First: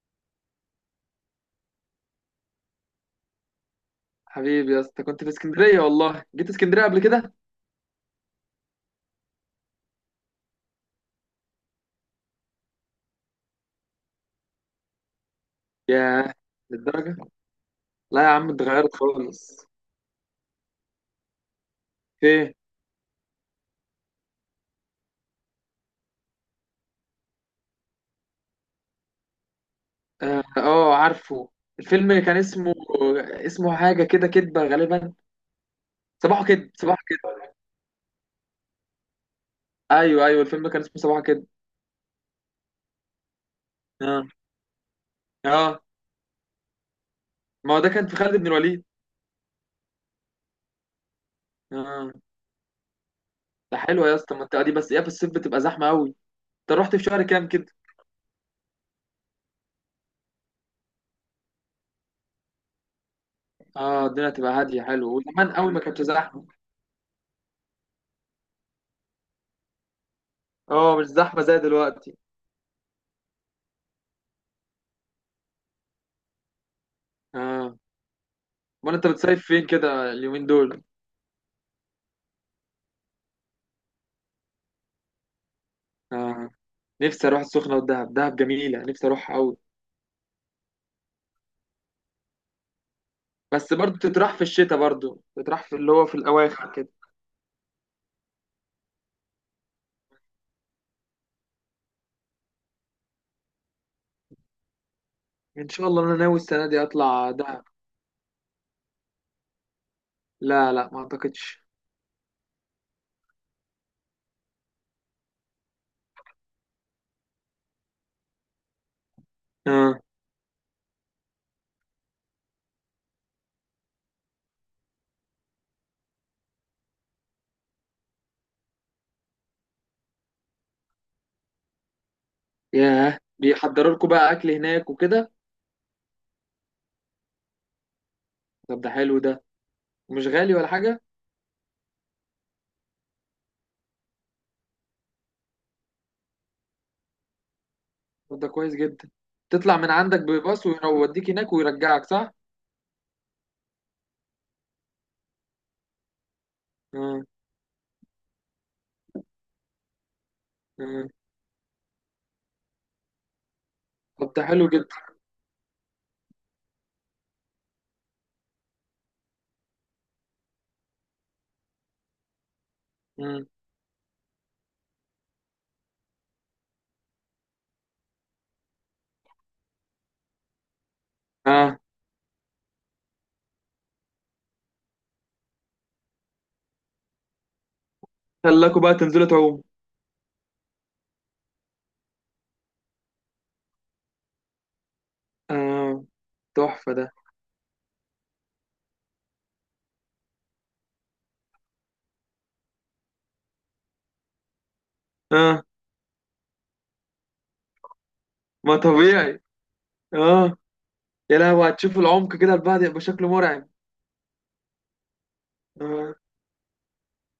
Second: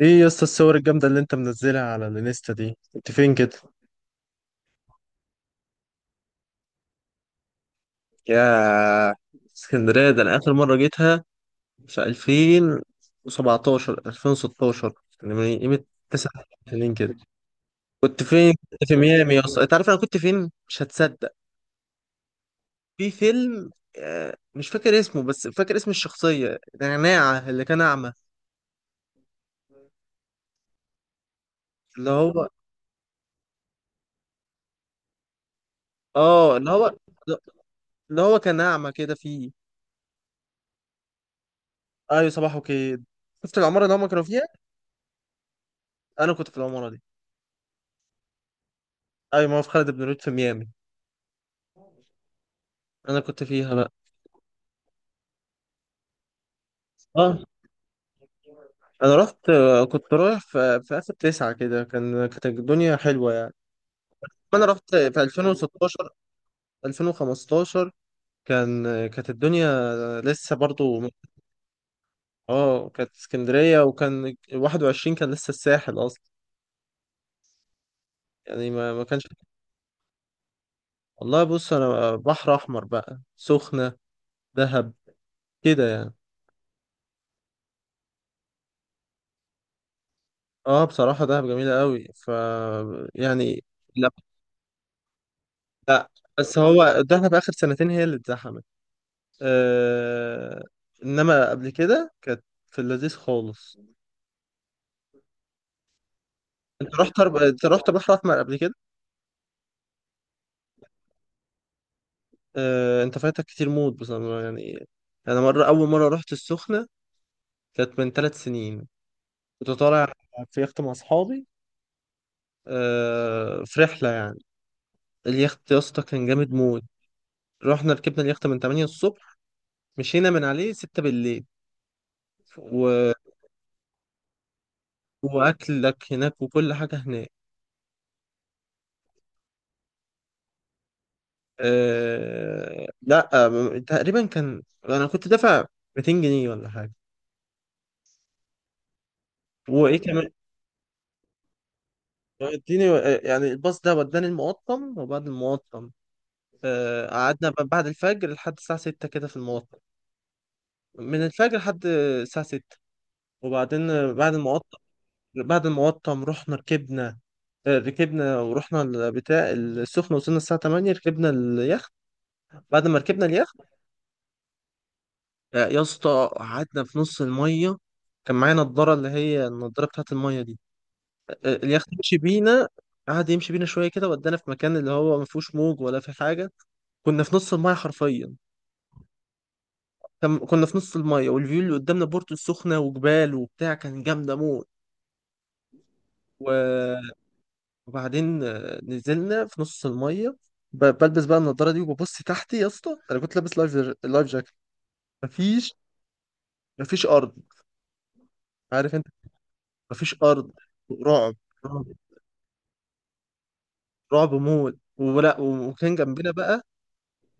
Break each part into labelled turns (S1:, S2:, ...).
S1: ايه يا اسطى، الصور الجامدة اللي انت منزلها على الانستا دي، انت فين كده؟
S2: حبيبي يا اسطى، كنت في اسكندرية، والله جيت اسكندرية قبل كده.
S1: يا. اسكندرية ده أنا آخر مرة جيتها في 2017 2016، يعني من قيمة تسع
S2: ياه،
S1: سنين كده.
S2: للدرجة!
S1: كنت
S2: لا يا عم،
S1: فين؟ كنت
S2: اتغيرت
S1: في ميامي يا اسطى.
S2: خالص.
S1: أنت عارف أنا كنت فين؟ مش هتصدق،
S2: ايه؟
S1: في فيلم. مش فاكر اسمه، بس فاكر اسم الشخصية نعناع، اللي كان أعمى.
S2: اه، عارفه.
S1: اللي
S2: الفيلم كان
S1: هو،
S2: اسمه، اسمه حاجة كده، كدبة غالبا. صباحه
S1: اللي
S2: كده
S1: هو،
S2: صباحه كده
S1: اللي هو كان أعمى كده فيه.
S2: ايوه ايوه، الفيلم كان اسمه صباحه كده.
S1: أيوة، صباح وكيد. شفت العمارة اللي هما
S2: اه
S1: كانوا فيها؟
S2: اه،
S1: أنا كنت في العمارة دي.
S2: ما هو ده كان في خالد بن الوليد.
S1: ايوه، ما هو في خالد بن الوليد، في ميامي.
S2: اه.
S1: انا كنت فيها
S2: ده
S1: بقى.
S2: حلوة يا اسطى المنطقة دي، بس ايه، في الصيف بتبقى زحمة قوي. انت رحت في شهر
S1: اه.
S2: كام كده؟
S1: انا رحت، كنت رايح في اخر تسعة كده، كانت الدنيا حلوة يعني.
S2: اه، الدنيا تبقى
S1: انا
S2: هادية،
S1: رحت
S2: حلو
S1: في
S2: وزمان قوي ما كانتش
S1: 2016
S2: زحمة.
S1: 2015. كانت الدنيا لسه
S2: اه
S1: برضو
S2: مش زحمة زي دلوقتي.
S1: اه كانت اسكندرية، وكان 21، كان لسه الساحل اصلا
S2: اه.
S1: يعني، ما
S2: امال
S1: ما
S2: انت
S1: كانش.
S2: بتصيف فين كده اليومين دول؟
S1: والله بص، انا بحر احمر بقى، سخنة، دهب، كده يعني.
S2: آه. نفسي اروح السخنه والدهب، دهب جميله، نفسي اروح قوي.
S1: اه بصراحة دهب جميلة قوي، ف يعني،
S2: بس برضو تتراح في الشتاء، برضو تتراح في اللي هو في
S1: بس
S2: الاواخر
S1: هو
S2: كده.
S1: الدخله في اخر سنتين هي اللي اتزحمت. آه، انما قبل كده كانت في اللذيذ خالص.
S2: ان شاء الله، انا ناوي السنه دي اطلع دهب.
S1: انت رحت بحر احمر قبل كده؟
S2: لا لا، ما اعتقدش.
S1: آه انت فايتك كتير موت بصراحه يعني. انا مره اول مره رحت السخنه كانت من 3 سنين. كنت
S2: اه.
S1: طالع في يخت مع اصحابي، آه في رحله يعني. اليخت يا اسطى كان جامد موت. رحنا ركبنا اليخت من 8 الصبح، مشينا من عليه 6 بالليل و...
S2: ياه، بيحضروا لكم بقى اكل هناك وكده؟
S1: واكلك هناك وكل حاجه هناك.
S2: طب ده حلو ده. مش غالي ولا حاجه؟
S1: آه لا آه، تقريبا كان انا كنت دافع 200 جنيه ولا حاجه.
S2: طب ده كويس جدا. تطلع من
S1: وايه
S2: عندك
S1: كمان،
S2: بباص ويوديك هناك ويرجعك، صح؟
S1: اديني، يعني الباص ده وداني المقطم، وبعد المقطم
S2: اه
S1: قعدنا بعد الفجر لحد الساعه 6 كده في المقطم.
S2: اه،
S1: من الفجر لحد الساعه 6. وبعدين
S2: طب
S1: بعد
S2: ده حلو
S1: المقطم،
S2: جدا.
S1: رحنا ركبنا، ركبنا ورحنا البتاع السخنة. وصلنا الساعة 8، ركبنا اليخت. بعد ما ركبنا
S2: مم.
S1: اليخت، يا اسطى، قعدنا في نص المية. كان معايا نضارة، اللي هي النضارة بتاعت المية دي.
S2: اه.
S1: اليخت يمشي بينا، قعد يمشي بينا شويه كده، ودانا في مكان اللي هو ما فيهوش موج ولا في حاجه. كنا في نص المايه حرفيا.
S2: خلاكوا بقى تنزلوا تعوم؟
S1: كنا في نص المايه، والفيو اللي قدامنا بورتو السخنه وجبال وبتاع، كان جامده موت
S2: اه تحفه
S1: و-
S2: ده.
S1: وبعدين نزلنا في نص المايه. بلبس بقى النضاره دي، وببص تحتي يا اسطى. انا كنت لابس لايف لايف جاكيت.
S2: اه،
S1: مفيش مفيش ارض.
S2: ما
S1: عارف انت؟
S2: طبيعي.
S1: مفيش ارض.
S2: اه،
S1: رعب،
S2: يا لهوي،
S1: رعب
S2: هتشوف العمق كده، البعد يبقى شكله مرعب.
S1: رعب موت ولا. وكان
S2: آه.
S1: جنبنا بقى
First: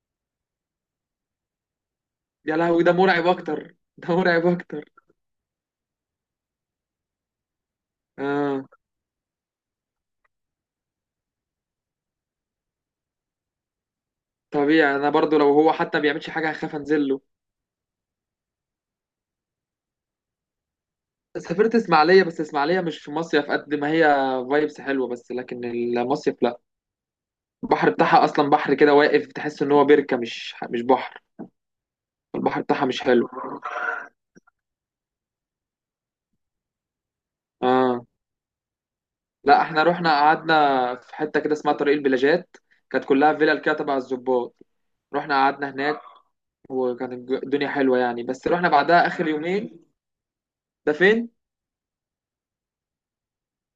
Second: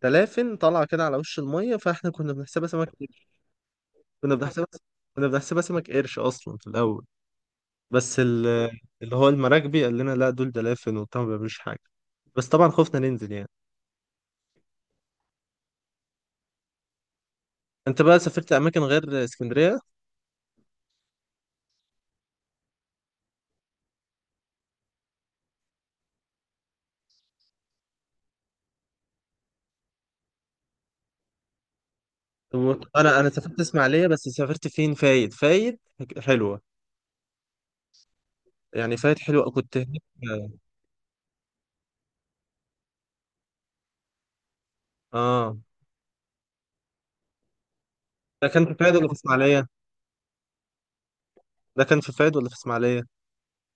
S1: دلافن طالعه كده على وش الميه، فاحنا كنا
S2: يا
S1: بنحسبها
S2: لهوي،
S1: سمك.
S2: ده مرعب اكتر، ده
S1: كنا
S2: مرعب
S1: بنحسبها
S2: اكتر.
S1: كنا بنحسبها سمك قرش اصلا في الاول. بس
S2: اه،
S1: ال- اللي هو المراكبي قال لنا لا، دول دلافين وبتاع ما بيعملوش حاجه. بس طبعا خفنا ننزل يعني.
S2: طبيعي، انا برضو لو هو حتى ما بيعملش حاجه هخاف انزل له.
S1: انت بقى سافرت اماكن غير اسكندريه؟
S2: سافرت اسماعيليه، بس اسماعيليه مش في مصيف قد ما هي فايبس حلوه، بس لكن المصيف لا. البحر بتاعها اصلا بحر كده واقف، تحس ان هو بركه مش بحر. البحر بتاعها مش
S1: انا
S2: حلو.
S1: سافرت اسماعيليه، بس سافرت فين، فايد. فايد حلوه
S2: اه.
S1: يعني، فايد حلوه،
S2: لا،
S1: كنت
S2: احنا
S1: هناك.
S2: رحنا قعدنا في حته كده اسمها طريق البلاجات، كانت كلها فيلا كده تبع الظباط. رحنا
S1: اه.
S2: قعدنا هناك، وكانت الدنيا حلوة يعني، بس
S1: ده كان
S2: رحنا
S1: في فايد
S2: بعدها
S1: ولا في
S2: آخر
S1: اسماعيليه
S2: يومين. ده فين؟
S1: ده كان في فايد ولا في اسماعيليه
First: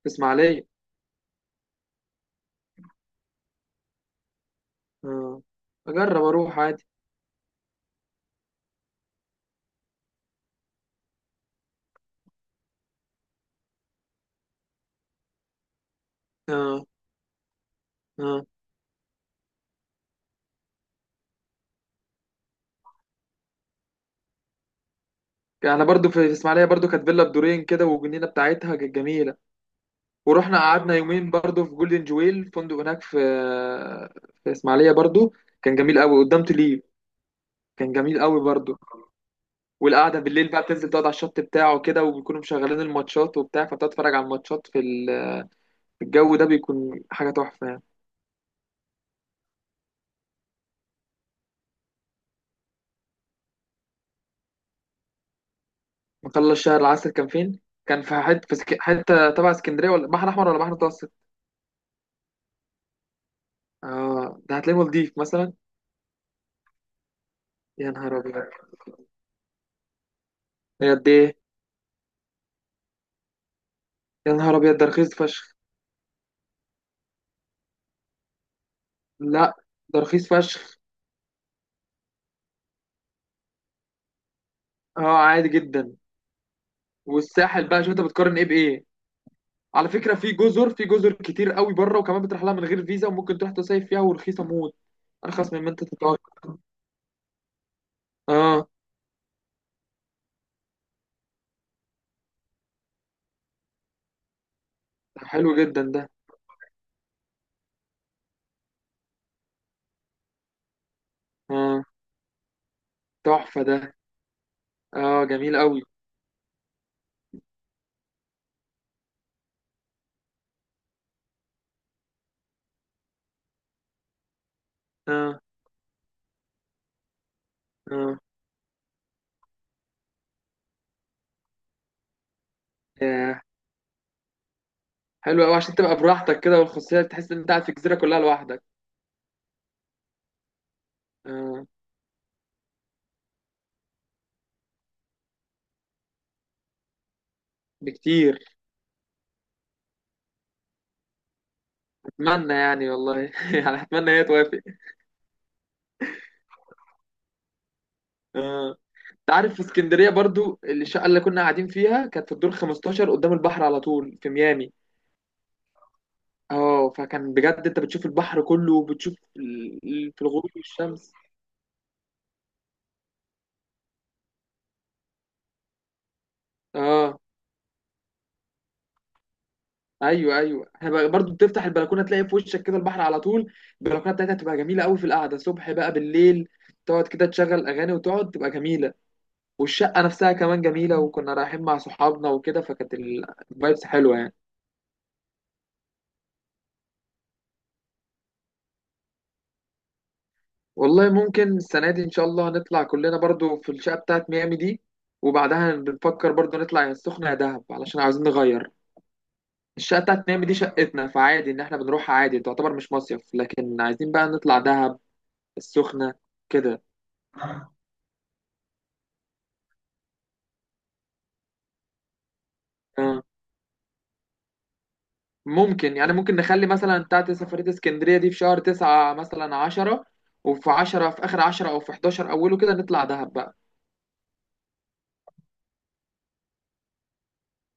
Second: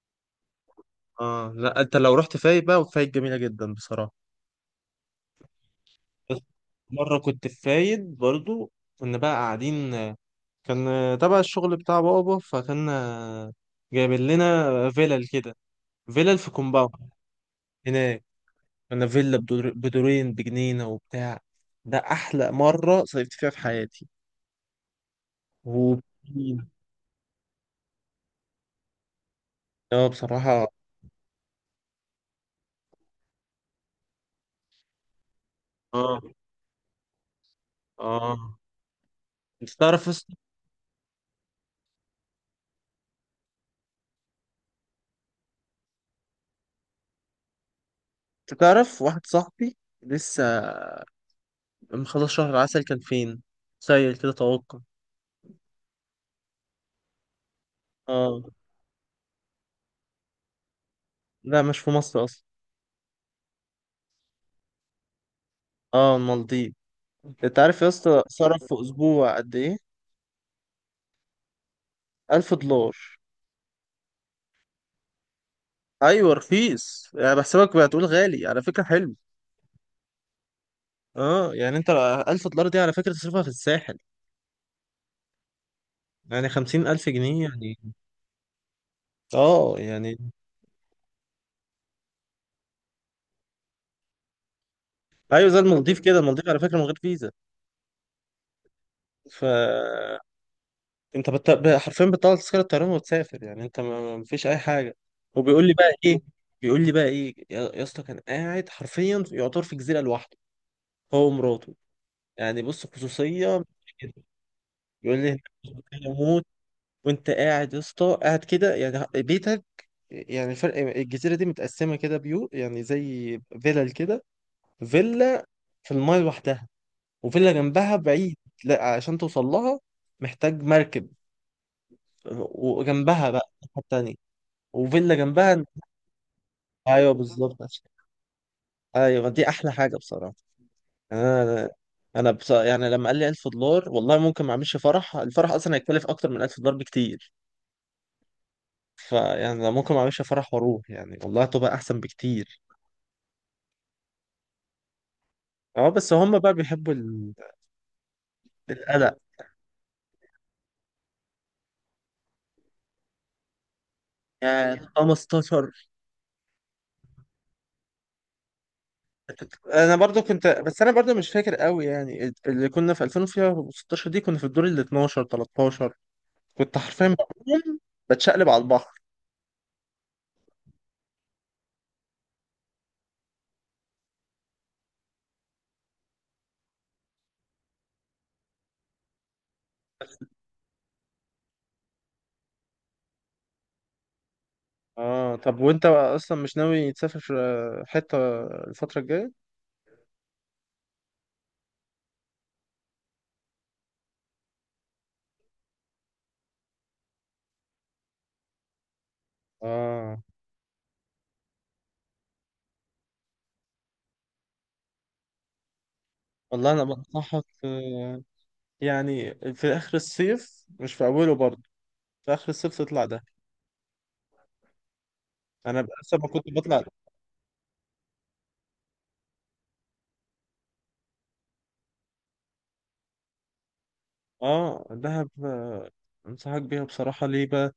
S2: في إسماعيلية.
S1: اه لا، انت لو رحت فايد بقى، وفايد جميله جدا بصراحه.
S2: آه. أجرب
S1: بس
S2: أروح عادي.
S1: مرة كنت في فايد برضو، كنا بقى قاعدين. كان تبع الشغل بتاع بابا، فكان جايبين لنا فيلل كده، فيلل في
S2: آه.
S1: كومباوند هناك.
S2: آه.
S1: كنا فيلا بدورين بجنينة وبتاع. ده أحلى مرة صيفت فيها في حياتي،
S2: أنا برضو في إسماعيلية
S1: وبجنينة.
S2: برضو كانت فيلا بدورين كده، والجنينة بتاعتها كانت جميلة.
S1: اه
S2: ورحنا
S1: بصراحة.
S2: قعدنا يومين برضو في جولدن جويل، فندق هناك في إسماعيلية برضو. كان جميل
S1: اه
S2: قوي قدام تليب. كان جميل
S1: اه.
S2: قوي برضو.
S1: انت تعرف
S2: والقعدة
S1: اس-
S2: بالليل بقى، بتنزل تقعد على الشط بتاعه كده، وبيكونوا مشغلين الماتشات وبتاع، فبتتفرج على الماتشات في الجو ده، بيكون حاجة تحفة يعني.
S1: انت تعرف واحد صاحبي لسه مخلص شهر العسل، كان فين؟ سيل كده توقع.
S2: مطلع الشهر العسل كان فين؟ كان في حتة
S1: اه
S2: حتة تبع اسكندرية، ولا بحر أحمر، ولا بحر متوسط؟
S1: لا، مش في مصر أصلا.
S2: اه، ده هتلاقيه مالديف مثلا.
S1: اه المالديف. انت عارف يا
S2: يا نهار
S1: اسطى
S2: أبيض.
S1: صرف في اسبوع قد ايه؟
S2: هي قد إيه؟
S1: 1000 دولار.
S2: يا نهار أبيض، ده رخيص فشخ.
S1: ايوه رخيص، يعني بحسبك بتقول غالي على فكره، حلو.
S2: لا، ده رخيص فشخ.
S1: اه يعني انت، 1000 دولار دي على فكره تصرفها في الساحل.
S2: اه، عادي جدا.
S1: يعني 50,000 جنيه
S2: والساحل بقى، شوف
S1: يعني.
S2: أنت بتقارن إيه بإيه؟
S1: اه
S2: على فكرة،
S1: يعني،
S2: في جزر كتير قوي بره، وكمان بتروح لها من غير فيزا، وممكن تروح تصيف فيها ورخيصة موت،
S1: ايوه
S2: أرخص
S1: زي
S2: مما أنت
S1: المالديف
S2: تتوقع.
S1: كده، المالديف على فكره من غير فيزا.
S2: اه،
S1: ف انت حرفيا بتطلع تذكره طيران وتسافر يعني. انت ما فيش اي حاجه.
S2: ده حلو
S1: وبيقول لي
S2: جدا
S1: بقى
S2: ده.
S1: ايه بيقول لي بقى ايه يا اسطى، كان قاعد حرفيا يعتبر في جزيره لوحده، هو ومراته.
S2: اه،
S1: يعني بص،
S2: تحفة
S1: خصوصيه.
S2: ده.
S1: يقول
S2: اه،
S1: لي هناك
S2: جميل قوي.
S1: مستحيل اموت. وانت قاعد يا اسطى، قاعد كده يعني بيتك. يعني فرق الجزيره دي متقسمه كده بيو، يعني زي فيلل كده،
S2: اه
S1: فيلا في المايه لوحدها، وفيلا جنبها بعيد. لا عشان توصل لها محتاج مركب. وجنبها بقى
S2: اه،
S1: الناحية التانية، وفيلا
S2: حلو
S1: جنبها.
S2: قوي عشان تبقى براحتك كده، والخصوصية
S1: ايوه
S2: تحس ان انت
S1: بالظبط.
S2: قاعد في الجزيرة كلها لوحدك.
S1: ايوه دي احلى حاجه بصراحه. يعني
S2: آه،
S1: انا، يعني لما قال لي 1000 دولار، والله ممكن ما اعملش فرح. الفرح اصلا هيكلف اكتر من 1000 دولار بكتير.
S2: بكتير.
S1: فيعني لو ممكن ما اعملش فرح واروح يعني، والله تبقى احسن
S2: اتمنى
S1: بكتير.
S2: يعني والله، يعني اتمنى هي توافق.
S1: اه بس هم بقى بيحبوا
S2: آه،
S1: القلق.
S2: انت عارف في اسكندرية برضو، الشقة اللي كنا قاعدين فيها كانت في الدور 15، قدام البحر على طول في ميامي.
S1: يعني 15.
S2: اه، فكان بجد انت بتشوف البحر كله، وبتشوف
S1: انا برضو
S2: في
S1: كنت،
S2: الغروب
S1: بس انا
S2: والشمس.
S1: برضو مش فاكر قوي يعني. اللي كنا في 2016 دي كنا في الدور ال 12 13. كنت حرفيا
S2: اه.
S1: بقوم بتشقلب على البحر.
S2: ايوه ايوه، احنا برضو بتفتح البلكونه تلاقي في وشك كده البحر على طول. البلكونه بتاعتها تبقى جميله قوي في القعده، صبح بقى بالليل، تقعد كده تشغل اغاني وتقعد، تبقى جميله. والشقة نفسها كمان جميلة، وكنا رايحين مع صحابنا وكده، فكانت الفايبس حلوة يعني.
S1: اه طب، وانت بقى اصلا مش ناوي تسافر حتة الفترة الجاية؟
S2: والله ممكن السنة دي إن شاء الله نطلع كلنا برضو في الشقة بتاعت ميامي دي، وبعدها بنفكر برضو نطلع يا السخنة يا دهب، علشان عاوزين نغير. الشقة
S1: اه
S2: بتاعت ميامي دي شقتنا، فعادي إن إحنا بنروحها، عادي، تعتبر مش مصيف، لكن عايزين بقى نطلع دهب، السخنة،
S1: والله،
S2: كده.
S1: انا بنصحك، يعني في اخر الصيف مش في اوله برضو، في اخر الصيف تطلع
S2: آه.
S1: ده. انا
S2: ممكن يعني،
S1: لسه ما
S2: ممكن
S1: كنت
S2: نخلي
S1: بطلع.
S2: مثلا بتاعت سفرية اسكندرية دي في شهر 9، مثلا 10. وفي 10، في آخر 10، أو في 11 أوله كده نطلع دهب بقى.
S1: اه دهب، انصحك بيها بصراحة. ليه بقى؟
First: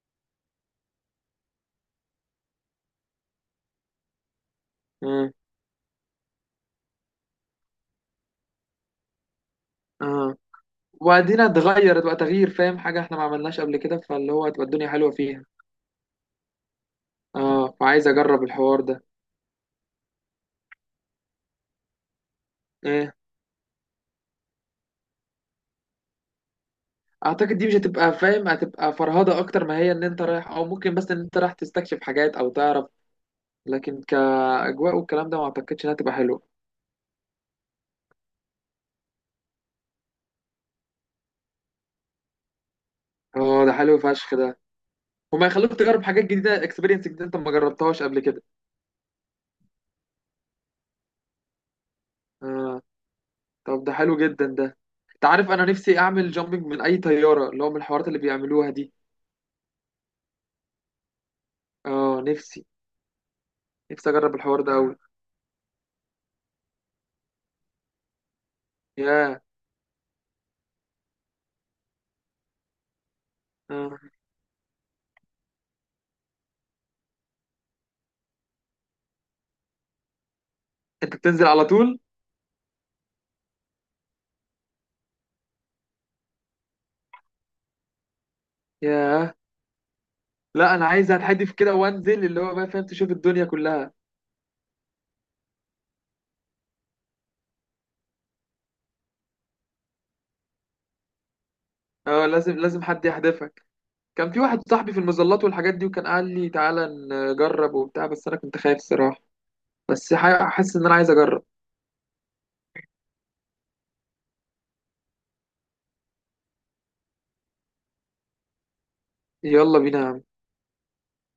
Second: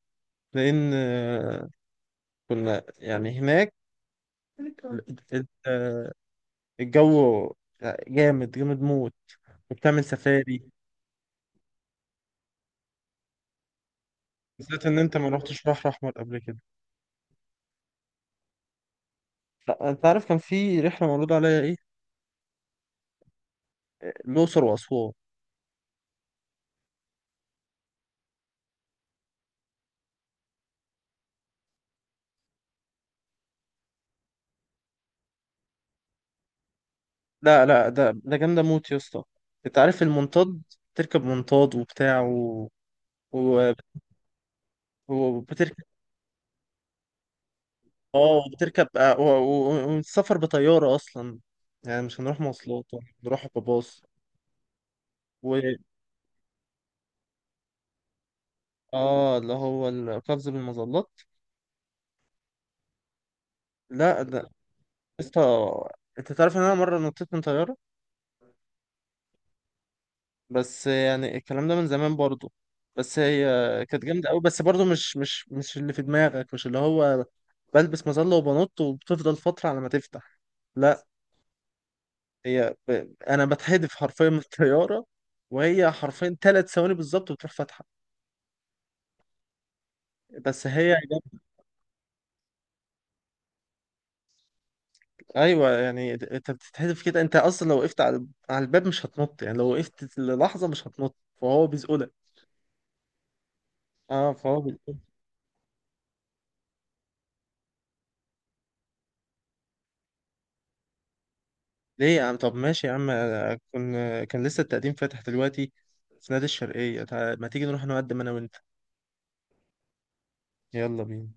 S1: لان كنا يعني هناك ال-
S2: آه.
S1: ال- آه، الجو، جامد جامد موت، وبتعمل
S2: اه،
S1: سفاري.
S2: وبعدين اتغير، تبقى تغيير، فاهم، حاجة احنا ما عملناش قبل كده، فاللي هو هتبقى
S1: بالذات
S2: الدنيا
S1: ان
S2: حلوة
S1: انت ما
S2: فيها.
S1: رحتش بحر احمر قبل كده.
S2: اه، فعايز اجرب الحوار ده.
S1: لا انت عارف، كان في رحلة معروض عليا ايه؟
S2: ايه؟
S1: الاقصر واسوان.
S2: اعتقد دي مش هتبقى، فاهم، هتبقى فرهدة اكتر، ما هي ان انت رايح، او ممكن بس ان انت رايح تستكشف حاجات او تعرف، لكن كاجواء والكلام ده ما اعتقدش انها تبقى حلوة.
S1: لا لا، ده جامدة موت يا اسطى. انت عارف المنطاد؟ تركب منطاد وبتاع
S2: اه،
S1: و...
S2: ده حلو فشخ ده. هما يخلوك
S1: وبتركب.
S2: تجرب حاجات جديدة، اكسبيرينس جديدة انت ما جربتهاش قبل كده.
S1: اه وبتركب آه، والسفر بطيارة أصلا. يعني مش هنروح
S2: اه،
S1: مواصلات، هنروح
S2: طب ده
S1: بباص
S2: حلو جدا ده. انت عارف،
S1: و
S2: انا نفسي اعمل جامبينج من اي طيارة، اللي هو من الحوارات اللي بيعملوها دي.
S1: اه، اللي هو القفز بالمظلات.
S2: اه. نفسي
S1: لا
S2: اجرب
S1: ده
S2: الحوار ده قوي.
S1: لسه. انت تعرف ان انا مرة نطيت من طيارة؟
S2: ياه.
S1: بس يعني الكلام ده من زمان برضو. بس هي
S2: آه.
S1: كانت جامدة قوي. بس برضو مش اللي في دماغك، مش اللي هو بلبس مظلة وبنط وبتفضل فترة على ما تفتح. لا.
S2: انت بتنزل على طول؟
S1: انا بتحدف حرفيا من الطيارة، وهي حرفيا 3 ثواني بالظبط بتروح فاتحة.
S2: ياه.
S1: بس
S2: لا، انا
S1: هي،
S2: عايز اتحدف كده وانزل، اللي هو بقى، فاهم، تشوف الدنيا كلها.
S1: ايوه يعني انت بتتحذف كده. انت اصلا لو وقفت على الباب مش هتنط يعني، لو وقفت للحظه مش هتنط. فهو بيزقلك.
S2: اه، لازم لازم حد يحدفك. كان
S1: اه
S2: في
S1: فهو
S2: واحد صاحبي
S1: بيزقلك.
S2: في المظلات والحاجات دي، وكان قال لي تعالى نجرب وبتاع، بس انا كنت خايف الصراحه، بس حاسس ان انا عايز اجرب.
S1: ليه يا عم؟ طب ماشي يا عم. كن كان لسه التقديم فاتح دلوقتي في نادي الشرقيه ما تيجي نروح نقدم انا وانت؟
S2: يلا بينا.
S1: يلا بينا.